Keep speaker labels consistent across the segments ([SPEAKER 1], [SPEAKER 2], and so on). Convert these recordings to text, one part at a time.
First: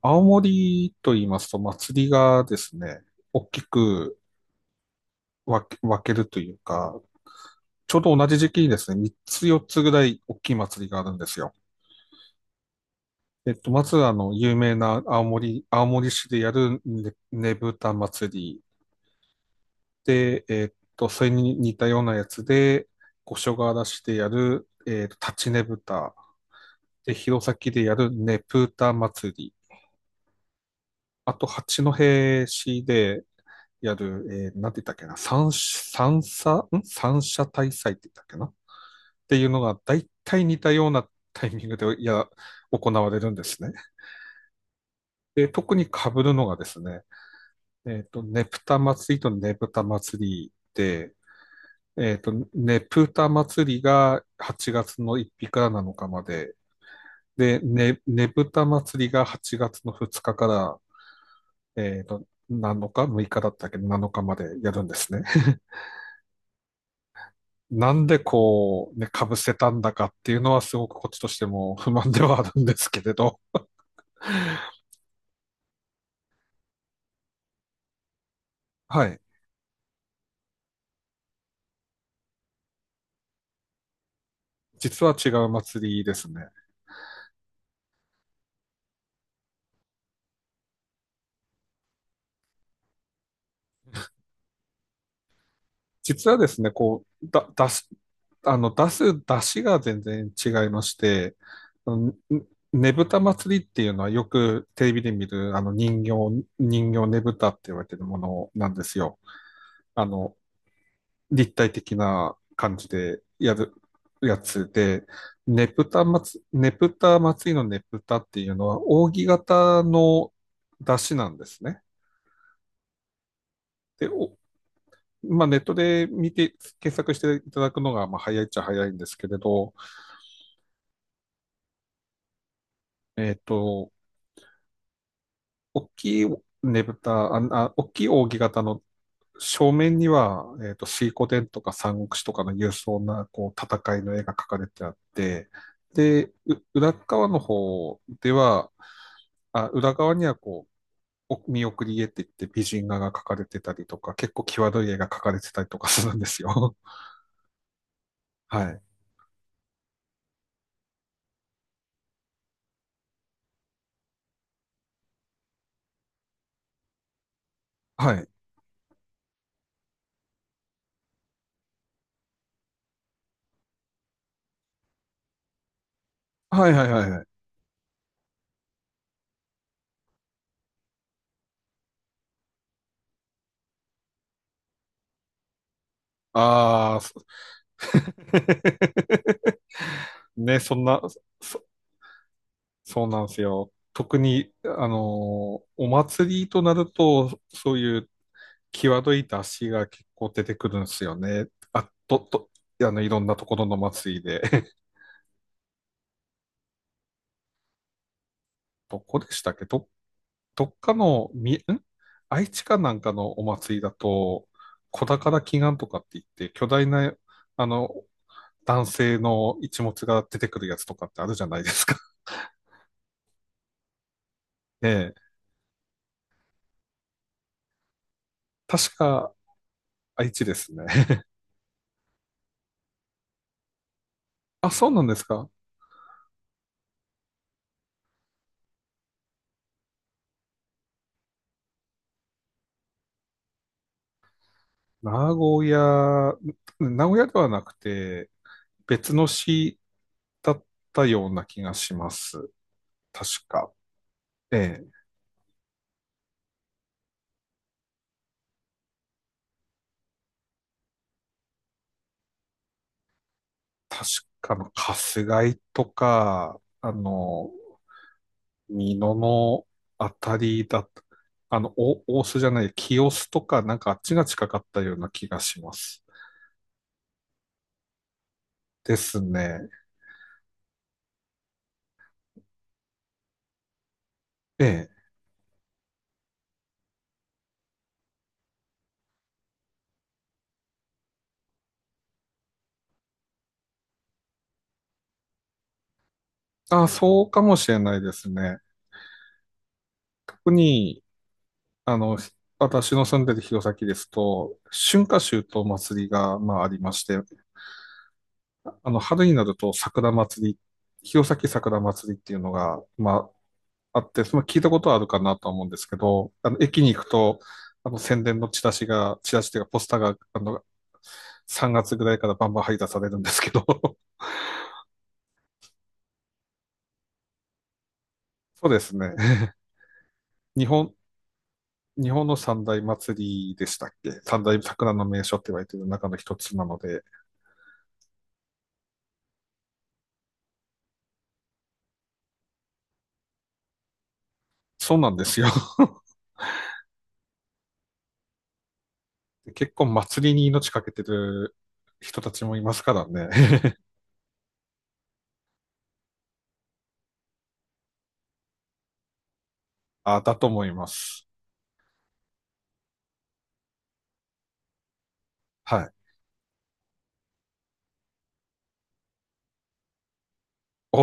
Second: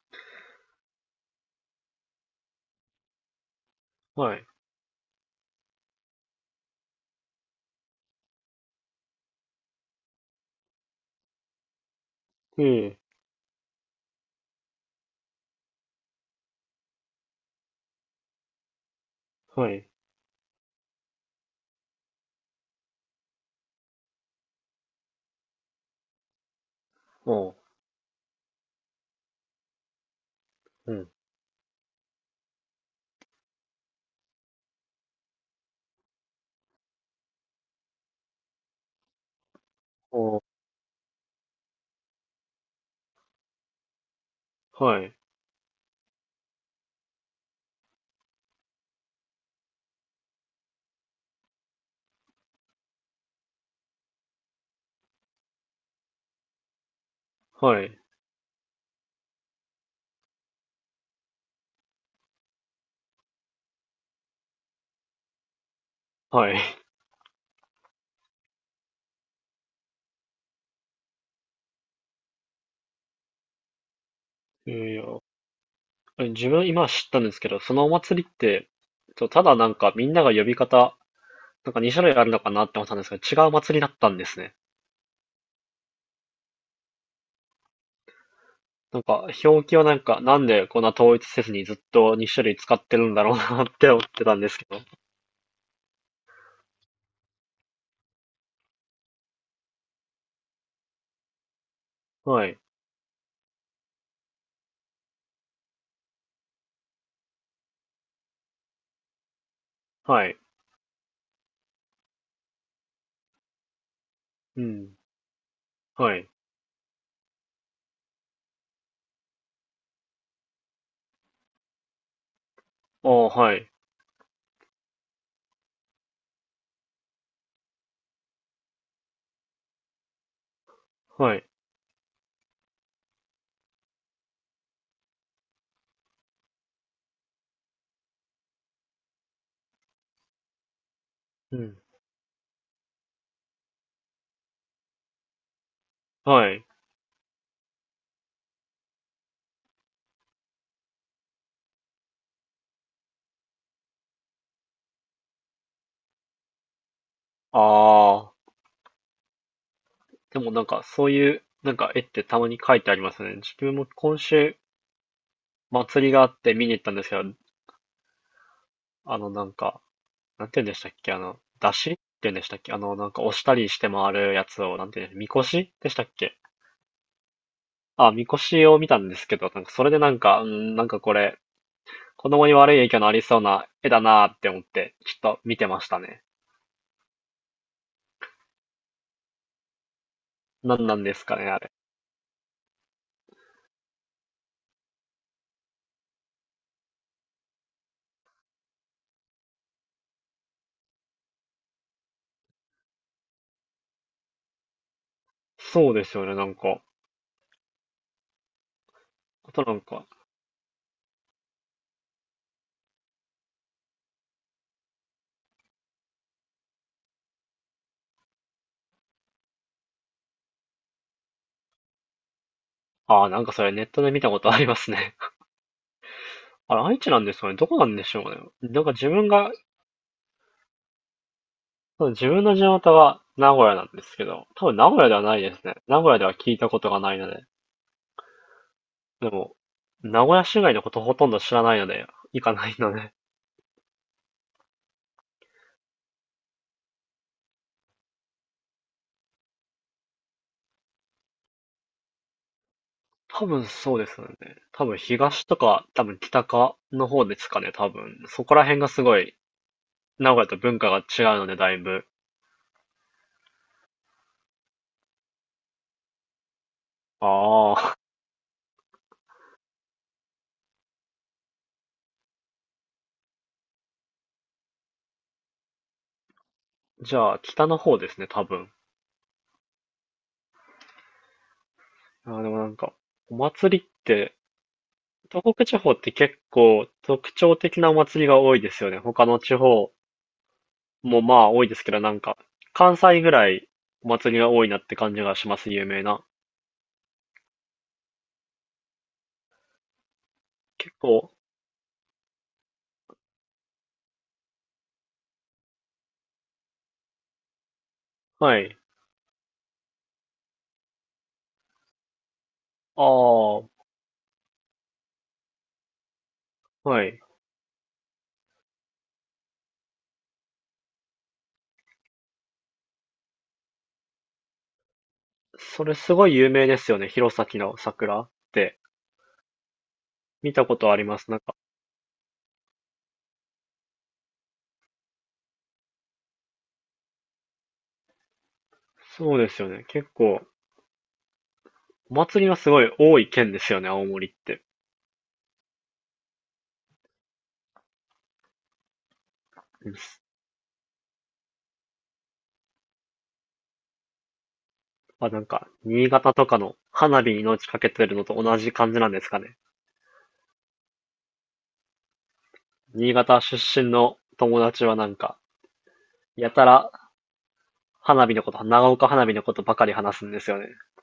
[SPEAKER 1] 青森と言いますと、祭りがですね、大きく
[SPEAKER 2] はい。
[SPEAKER 1] 分けるというか、ちょうど同じ時期にですね、3つ4つぐらい大きい祭りがあるんですよ。
[SPEAKER 2] ええ、
[SPEAKER 1] えっと、まず、あの、有名な青森市でやるねぶた祭り
[SPEAKER 2] はい。
[SPEAKER 1] で、それに似たようなやつで、五所川原市でやる、立ちねぶた、で、弘
[SPEAKER 2] おう、
[SPEAKER 1] 前でやるねぷた祭り、
[SPEAKER 2] うん。
[SPEAKER 1] あと、八戸市でやる、なんて言ったっけな、三者大祭って言ったっけなっていうのが、大
[SPEAKER 2] お
[SPEAKER 1] 体
[SPEAKER 2] う、
[SPEAKER 1] 似たようなタイミングで、いや、行われるんですね。
[SPEAKER 2] はい、
[SPEAKER 1] で、特に被るのがですね、ねぷた祭りとねぶた祭りで、ねぷた祭りが8月の1日から7日まで、で、
[SPEAKER 2] はい、
[SPEAKER 1] ねぶた祭りが8月の2日から、7日？ 6 日だったっけ？ 7 日までやるんですね。
[SPEAKER 2] はい。
[SPEAKER 1] なんでこう、ね、被せたんだかっていうのはすごくこっちとしても 不満ではあるんですけれど、
[SPEAKER 2] ええ、いや、あれ自分今知ったんですけど、そのお祭りって、
[SPEAKER 1] はい。
[SPEAKER 2] とただなんかみんなが呼び方、なんか2種類あるのかなって思ったんですけど、違う祭りだったんですね。
[SPEAKER 1] 実は違う祭りですね。
[SPEAKER 2] なんか表記はなんかなんでこんな統一せずにずっとに種類使ってるんだろうなって 思ってたんですけど。
[SPEAKER 1] 実はですね、こう、だ、出す、あの、出す出汁が全然違いまして、あのね
[SPEAKER 2] はい、
[SPEAKER 1] ねぶた祭りっていうのはよくテレビで見る人形ねぶたって言われてるものなんですよ。あ
[SPEAKER 2] は
[SPEAKER 1] の、
[SPEAKER 2] い、
[SPEAKER 1] 立体的な感じでやるや
[SPEAKER 2] う
[SPEAKER 1] つ
[SPEAKER 2] ん、
[SPEAKER 1] で、
[SPEAKER 2] はい。
[SPEAKER 1] ネプタ祭りのネプタっていうのは、扇形の出汁なんですね。
[SPEAKER 2] おーはい、
[SPEAKER 1] で、まあ、ネットで見て、検索していただくのが、まあ、早いっちゃ早いんですけれど、
[SPEAKER 2] はい、
[SPEAKER 1] えっと、大きいねぶた、あ、あ大きい扇形の正面には、水滸伝
[SPEAKER 2] う
[SPEAKER 1] とか
[SPEAKER 2] ん、
[SPEAKER 1] 三国志とかの勇壮な、こう、戦いの絵が描かれてあって、で、
[SPEAKER 2] は
[SPEAKER 1] う
[SPEAKER 2] い。
[SPEAKER 1] 裏側の方では、あ、裏側にはこう、お見送り絵って言って美人画が描かれてたりとか、結構際どい絵が描かれてたりとかするんですよ。
[SPEAKER 2] ああ。
[SPEAKER 1] はい。
[SPEAKER 2] でもなんかそういうなんか絵ってたまに描いてありますね。自分も今週祭りがあって見に行ったんですけど、
[SPEAKER 1] はい。
[SPEAKER 2] なんか、なんて言うんでしたっけ、出汁って言うんでしたっけ、なんか押したりして回るやつを、なんて言うんでみこしでしたっけ。
[SPEAKER 1] はいはいはいはい。
[SPEAKER 2] あ、みこしを見たんですけど、なんかそれでなんか、うん、なんかこれ、子供に悪い影響のありそうな絵だなーって思って、ちょっと見てましたね。
[SPEAKER 1] ああ、そ ね、そ
[SPEAKER 2] な
[SPEAKER 1] ん
[SPEAKER 2] んな
[SPEAKER 1] な、
[SPEAKER 2] んですかね、あ
[SPEAKER 1] そ、
[SPEAKER 2] れ。
[SPEAKER 1] そうなんですよ。特に、お祭りとなると、そういう際どい出しが結構出てくるんですよね。あ、と、と、あの、いろんなところの祭りで。
[SPEAKER 2] そうですよね、なんか。
[SPEAKER 1] どこでした
[SPEAKER 2] あ
[SPEAKER 1] っ
[SPEAKER 2] と
[SPEAKER 1] け
[SPEAKER 2] なん
[SPEAKER 1] ど、
[SPEAKER 2] か、
[SPEAKER 1] どっかの、み、ん愛知かなんかのお祭りだと、小宝祈願とかって言って、巨大な、あの、男性の一物が出てくるやつとかってあるじゃないですか。
[SPEAKER 2] ああ、なんかそれネットで見たことありま す
[SPEAKER 1] え
[SPEAKER 2] ね。
[SPEAKER 1] え。
[SPEAKER 2] あれ、愛知なんですかねどこなんでしょうね。なんか
[SPEAKER 1] 確
[SPEAKER 2] 自分
[SPEAKER 1] か、
[SPEAKER 2] が、
[SPEAKER 1] 愛知ですね。
[SPEAKER 2] そう自分の地元は名古屋なんですけど、多
[SPEAKER 1] あ、
[SPEAKER 2] 分
[SPEAKER 1] そ
[SPEAKER 2] 名
[SPEAKER 1] うな
[SPEAKER 2] 古
[SPEAKER 1] ん
[SPEAKER 2] 屋
[SPEAKER 1] で
[SPEAKER 2] では
[SPEAKER 1] す
[SPEAKER 2] ない
[SPEAKER 1] か。
[SPEAKER 2] ですね。名古屋では聞いたことがないので。でも、名古屋市外のことほとんど知らないので、行かないので。
[SPEAKER 1] 名古屋、名古屋ではなくて、別の市だったような気がします。確
[SPEAKER 2] 多分
[SPEAKER 1] か。
[SPEAKER 2] そうですよね。
[SPEAKER 1] え
[SPEAKER 2] 多分
[SPEAKER 1] え。
[SPEAKER 2] 東とか、多分北かの方ですかね、多分。そこら辺がすごい、名古屋と文化が違うので、だいぶ。
[SPEAKER 1] 確かの、春日井とか、
[SPEAKER 2] ああ。
[SPEAKER 1] 美濃のあたりだと、お大須じゃない、清須とか、なんかあっちが近かったような気がします。
[SPEAKER 2] じゃあ、北の方ですね、多分。
[SPEAKER 1] ですね。
[SPEAKER 2] あーでもなんか、お祭りって、
[SPEAKER 1] ええ。
[SPEAKER 2] 東北地方って結構特徴的なお祭りが多いですよね。他の地方もまあ多いですけど、なんか関西ぐらいお祭りが多いなって感じがします、有名な。
[SPEAKER 1] あ、そうかもしれないですね。特
[SPEAKER 2] 結
[SPEAKER 1] に、
[SPEAKER 2] 構、
[SPEAKER 1] あの、私の住んでる弘前ですと、春夏秋冬祭りが、まあ、ありまして、
[SPEAKER 2] はい。
[SPEAKER 1] 春になると桜祭り、弘前桜祭りっていうのが、
[SPEAKER 2] あ
[SPEAKER 1] ま
[SPEAKER 2] あ、
[SPEAKER 1] あ、あって、その聞いたことはあるかなとは思うんですけど、駅に行
[SPEAKER 2] は
[SPEAKER 1] く
[SPEAKER 2] い。
[SPEAKER 1] と、宣伝のチラシというかポスターが、3月ぐらいからバンバン配達されるんですけど、
[SPEAKER 2] それすごい有名ですよね。弘前の桜っ
[SPEAKER 1] そうで
[SPEAKER 2] て
[SPEAKER 1] すね。
[SPEAKER 2] 見た
[SPEAKER 1] 日
[SPEAKER 2] こと
[SPEAKER 1] 本、
[SPEAKER 2] あります。なんか、
[SPEAKER 1] 日本の三大祭りでしたっけ、三大桜の名所って言われてる中の一つなので、
[SPEAKER 2] そうですよね。結構、お祭りがすごい多い県ですよね、青森って。
[SPEAKER 1] そうなんですよ。結構
[SPEAKER 2] うん
[SPEAKER 1] 祭りに命かけてる人たちもいますからね。
[SPEAKER 2] あ、なんか、新潟とかの花火に命かけてるのと同じ感じなんですかね。
[SPEAKER 1] あ、だと思います。
[SPEAKER 2] 新潟出身の友達はなんか、
[SPEAKER 1] はい。
[SPEAKER 2] やたら花火のこと、長岡花火のことばかり話すんですよね。
[SPEAKER 1] お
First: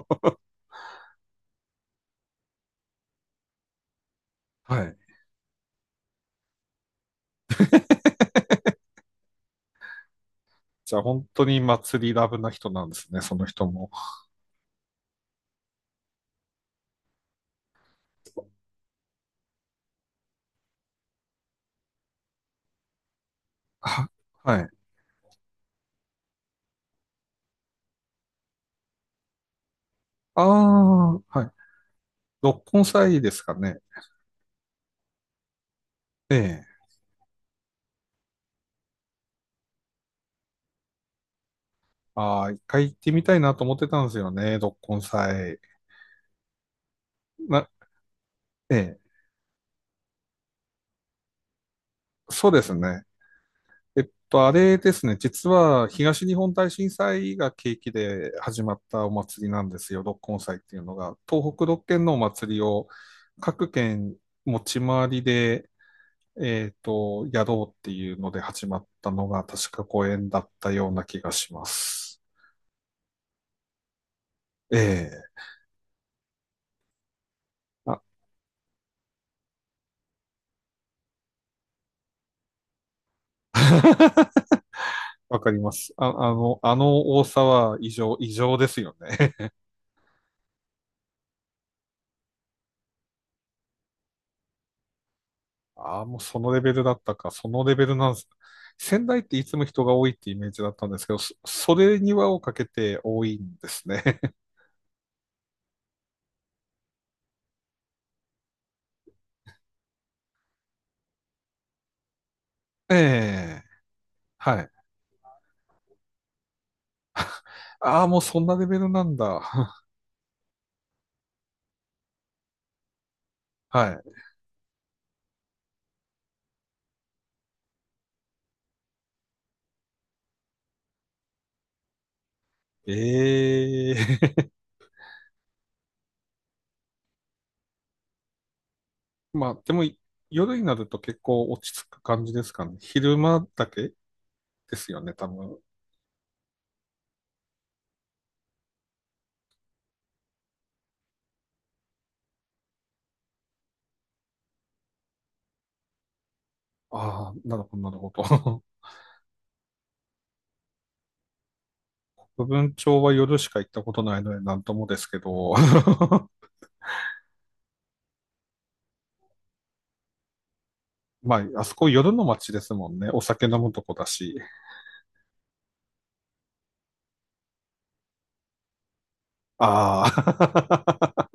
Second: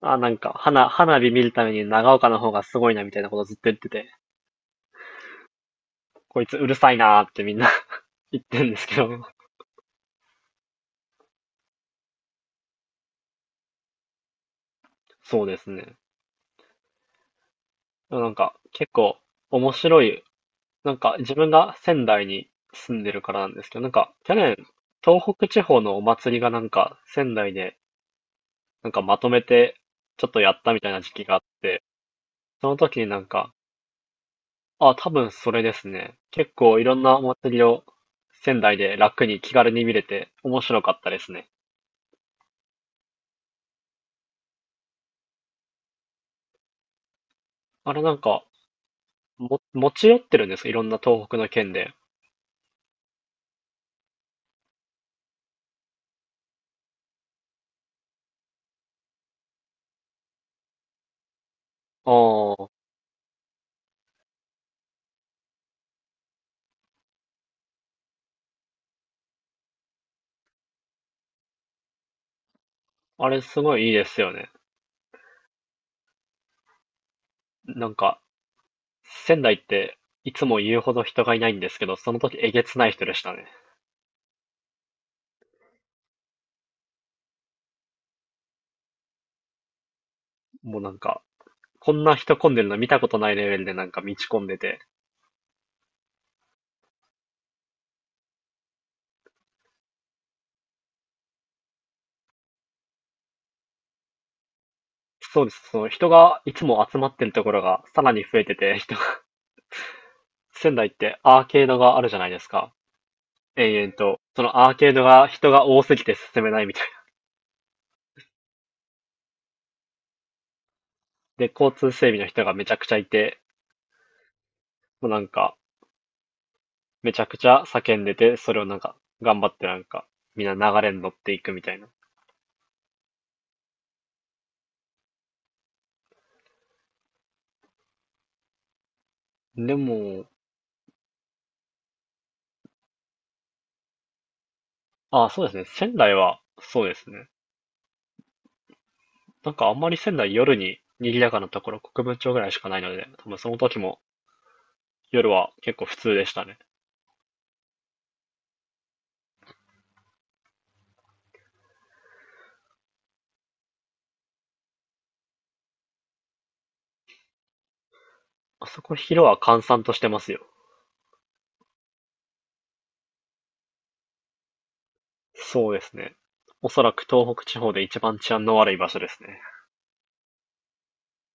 [SPEAKER 2] あ、なんか、花火見るために長岡の方がすごいなみたいなことずっと言ってて、
[SPEAKER 1] はい。
[SPEAKER 2] こいつうるさいなーってみんな 言ってるんですけど。
[SPEAKER 1] じゃあ本当に祭りラブな人なんですね、その人も。
[SPEAKER 2] そうですね。なんか、結構面白い。なんか、自分が仙台に住んでるからなんですけど、なん
[SPEAKER 1] は、
[SPEAKER 2] か、去年、
[SPEAKER 1] はい。
[SPEAKER 2] 東北地方のお祭りがなんか、仙台で、なんかまとめて、ちょっと
[SPEAKER 1] あ
[SPEAKER 2] やったみたいな
[SPEAKER 1] あ、
[SPEAKER 2] 時期があっ
[SPEAKER 1] はい。
[SPEAKER 2] て、
[SPEAKER 1] 六
[SPEAKER 2] その
[SPEAKER 1] 根
[SPEAKER 2] 時にな
[SPEAKER 1] 祭
[SPEAKER 2] ん
[SPEAKER 1] です
[SPEAKER 2] か、
[SPEAKER 1] かね。
[SPEAKER 2] あ、多分それですね。
[SPEAKER 1] え
[SPEAKER 2] 結
[SPEAKER 1] え。
[SPEAKER 2] 構いろんなお祭りを仙台で楽に気軽に見れて面白かったですね。
[SPEAKER 1] ああ、一回行ってみたいなと思ってたんですよね、六根祭。な、
[SPEAKER 2] あれなんか、
[SPEAKER 1] ええ。
[SPEAKER 2] 持ち寄ってるんですかいろんな東北の県で。
[SPEAKER 1] そうですね。あれですね。実は東日本大震災が契機で始まったお祭りなんですよ、六根祭っていうのが。東北6県のお祭り
[SPEAKER 2] あ
[SPEAKER 1] を各県持ち回りでやろうっていうので始まったのが確か公演だったような気がします。
[SPEAKER 2] あ、あれすごいいいですよね。
[SPEAKER 1] ええ、
[SPEAKER 2] なん
[SPEAKER 1] あ、
[SPEAKER 2] か、仙台っていつも言うほど人がいないんですけど、その時えげつない人でしたね。
[SPEAKER 1] わかります。あの多さは異常、異常ですよね。
[SPEAKER 2] もうなんか、こんな人混んでるの見たことないレベルでなんか道混んでて。
[SPEAKER 1] ああ、もうそのレベルだったか、そのレベルなんです。仙台っていつも人が多いってイメージだったんですけど、それに輪をかけて多いんですね。
[SPEAKER 2] そうです。その人がいつも集まってるところがさらに増えてて、人が、仙台ってアーケードがあるじゃないですか。
[SPEAKER 1] ええ、
[SPEAKER 2] 延々と、その
[SPEAKER 1] はい。
[SPEAKER 2] アーケードが人が多すぎて進めないみたいな。
[SPEAKER 1] ああ、もうそんなレベルなんだ。
[SPEAKER 2] で、交通整備の人がめちゃくちゃいて、
[SPEAKER 1] は
[SPEAKER 2] もうなんか、めちゃくちゃ叫んでて、それをなんか、頑張ってなんか、みんな流れに乗っていくみたいな。
[SPEAKER 1] い。ええ、まあ、で
[SPEAKER 2] で
[SPEAKER 1] も、
[SPEAKER 2] も、
[SPEAKER 1] 夜になると結構落ち着く感じですかね。昼間だけですよね、多
[SPEAKER 2] あ、そうです
[SPEAKER 1] 分。
[SPEAKER 2] ね。仙台は、そうですね。なんかあんまり仙台夜に賑やかなところ、国分町ぐらいしかないので、多分その時も夜は結構普通でしたね。
[SPEAKER 1] ああ、なるほど、なるほど。部分町は夜しか行ったことないのでなんともですけど。
[SPEAKER 2] あそこ昼は閑散としてますよ。
[SPEAKER 1] まあ、あそこ夜の街ですもんね。お酒飲むとこだし。
[SPEAKER 2] そうですね。おそらく東北地方で一番治安の悪い場所ですね。
[SPEAKER 1] ああ、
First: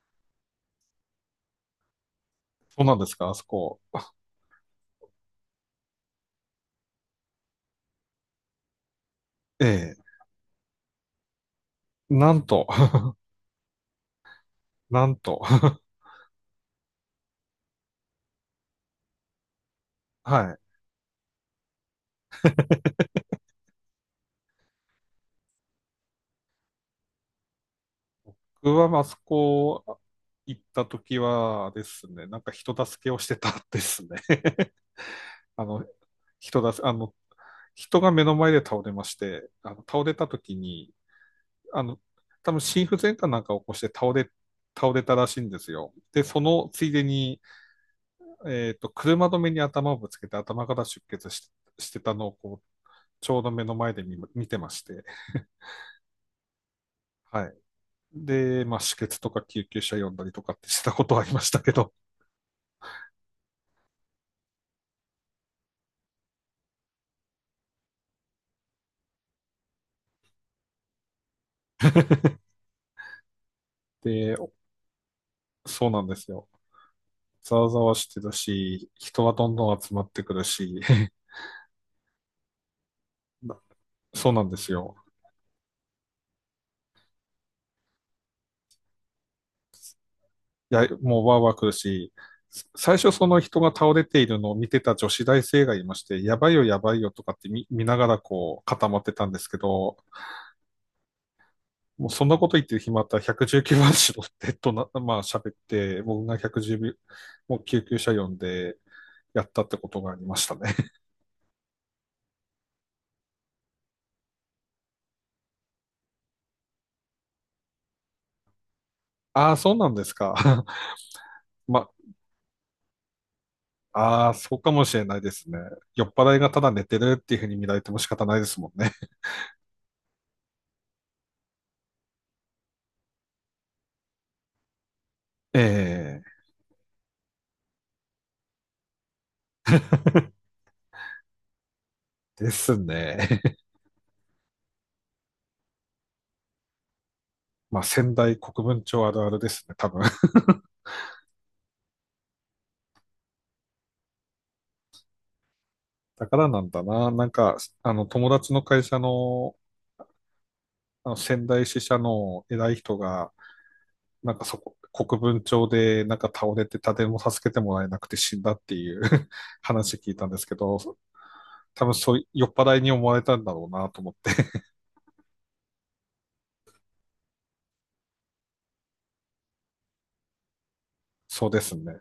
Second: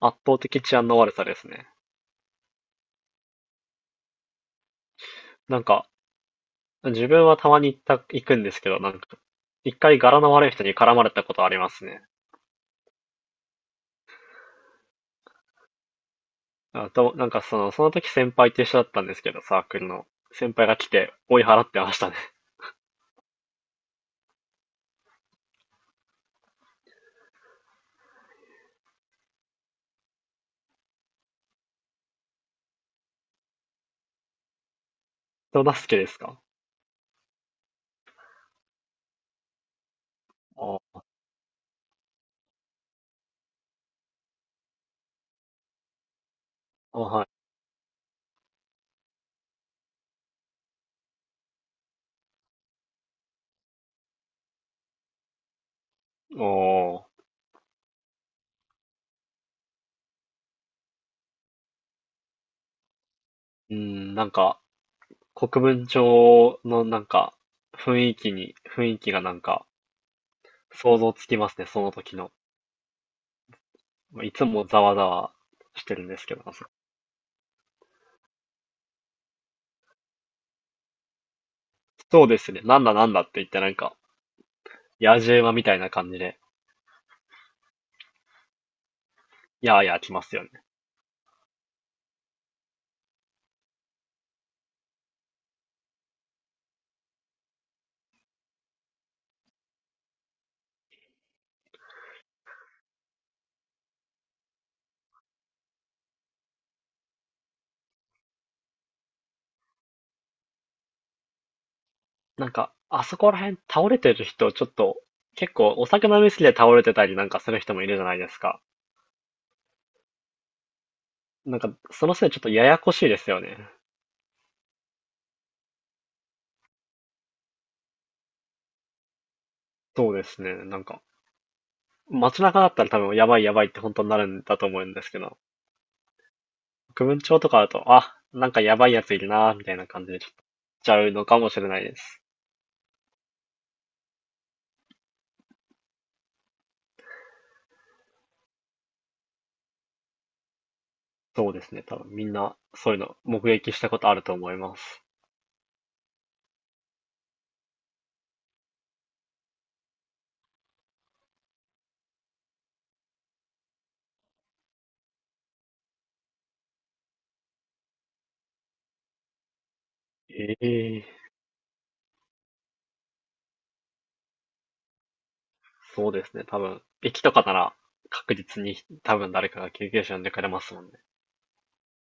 [SPEAKER 2] 圧倒的治安の悪さですね。
[SPEAKER 1] そうなんですか、あそこ。
[SPEAKER 2] なんか、自分はたまに行った、行くんですけど、なんか、
[SPEAKER 1] え
[SPEAKER 2] 一
[SPEAKER 1] え、
[SPEAKER 2] 回柄の悪い人に絡まれたことありますね。
[SPEAKER 1] なんと、なんと。
[SPEAKER 2] あと、なんかその時先輩と一緒だったんですけど、サークルの。
[SPEAKER 1] は
[SPEAKER 2] 先
[SPEAKER 1] い。
[SPEAKER 2] 輩が来て追い払ってましたね。
[SPEAKER 1] 僕はあそこ行った時はですね、なんか人助けをしてたですね。あ
[SPEAKER 2] 人
[SPEAKER 1] の、
[SPEAKER 2] 助けですか
[SPEAKER 1] 人だ、あの、人が目の前で倒れまして、倒れた時に、
[SPEAKER 2] あ
[SPEAKER 1] あの、多分心不全かなんかを起こして倒れたらしいんですよ。で、そのつい
[SPEAKER 2] あ、
[SPEAKER 1] で
[SPEAKER 2] は
[SPEAKER 1] に、
[SPEAKER 2] い。
[SPEAKER 1] 車止めに頭をぶつけて頭から出血してたのをこう、ちょうど目の前で見てまして、
[SPEAKER 2] おー。
[SPEAKER 1] はい。で、まあ、止血とか救急車呼んだりとかって したことはありましたけど、
[SPEAKER 2] うん、なんか、国分町のなんか、雰囲気がなんか、想像つきますね、その時の。まあい
[SPEAKER 1] で、
[SPEAKER 2] つもざわざわし
[SPEAKER 1] そう
[SPEAKER 2] て
[SPEAKER 1] な
[SPEAKER 2] る
[SPEAKER 1] ん
[SPEAKER 2] ん
[SPEAKER 1] で
[SPEAKER 2] です
[SPEAKER 1] す
[SPEAKER 2] けど、
[SPEAKER 1] よ。ざわざわしてるし、人はどんどん集まってくるし、
[SPEAKER 2] そうですね、なんだなんだって言っ
[SPEAKER 1] な
[SPEAKER 2] てなんか、
[SPEAKER 1] そうなんですよ。
[SPEAKER 2] 野次馬みたいな感じで、やーやー来ますよね。
[SPEAKER 1] いや、もうわーわー来るし、最初その人が倒れているのを見てた女子大生がいまして、やばいよやばいよとかって見ながらこう固まってたんですけど、もうそんなこと言ってる暇あったら119番しろってとな、まあ喋って、僕が110秒、もう救急車呼んでやったってことがありましたね。
[SPEAKER 2] なんか、あそこら辺倒れてる人、ちょっと、結構お酒飲みすぎて倒れてたりなんかする人もいるじゃないですか。
[SPEAKER 1] ああ、そうなんですか。
[SPEAKER 2] なんか、
[SPEAKER 1] まあ、
[SPEAKER 2] そのせいでちょっとややこしいですよね。
[SPEAKER 1] ああ、そうかもしれないですね。酔っ払いがただ寝てるっていうふうに見られても仕方ないですもんね。
[SPEAKER 2] そうですね。なんか、街中だったら多分やばいやばいって本当になるんだと思うんですけど、
[SPEAKER 1] ええ、
[SPEAKER 2] 区分庁とかだと、あ、なんかやばいやついるなーみたいな感じでちょっと、ちゃうのかもしれないです。
[SPEAKER 1] ですね。まあ、仙台国分町あるあるですね、多分。
[SPEAKER 2] そうですね。多分みんなそういうの目撃したことあると思います。
[SPEAKER 1] だからなんだな。なんか、友達の会社の、あの仙台支社の偉い人が、なんかそこ、国分町でなんか倒れて誰も助けてもらえなくて死んだっていう 話聞いたんですけ
[SPEAKER 2] え
[SPEAKER 1] ど、
[SPEAKER 2] え
[SPEAKER 1] 多分そう、酔っ払いに思われたんだろうなと思って。
[SPEAKER 2] そうですね、多分。駅とかなら確実に多分誰かが救急車呼んでくれますもんね。
[SPEAKER 1] そうですね。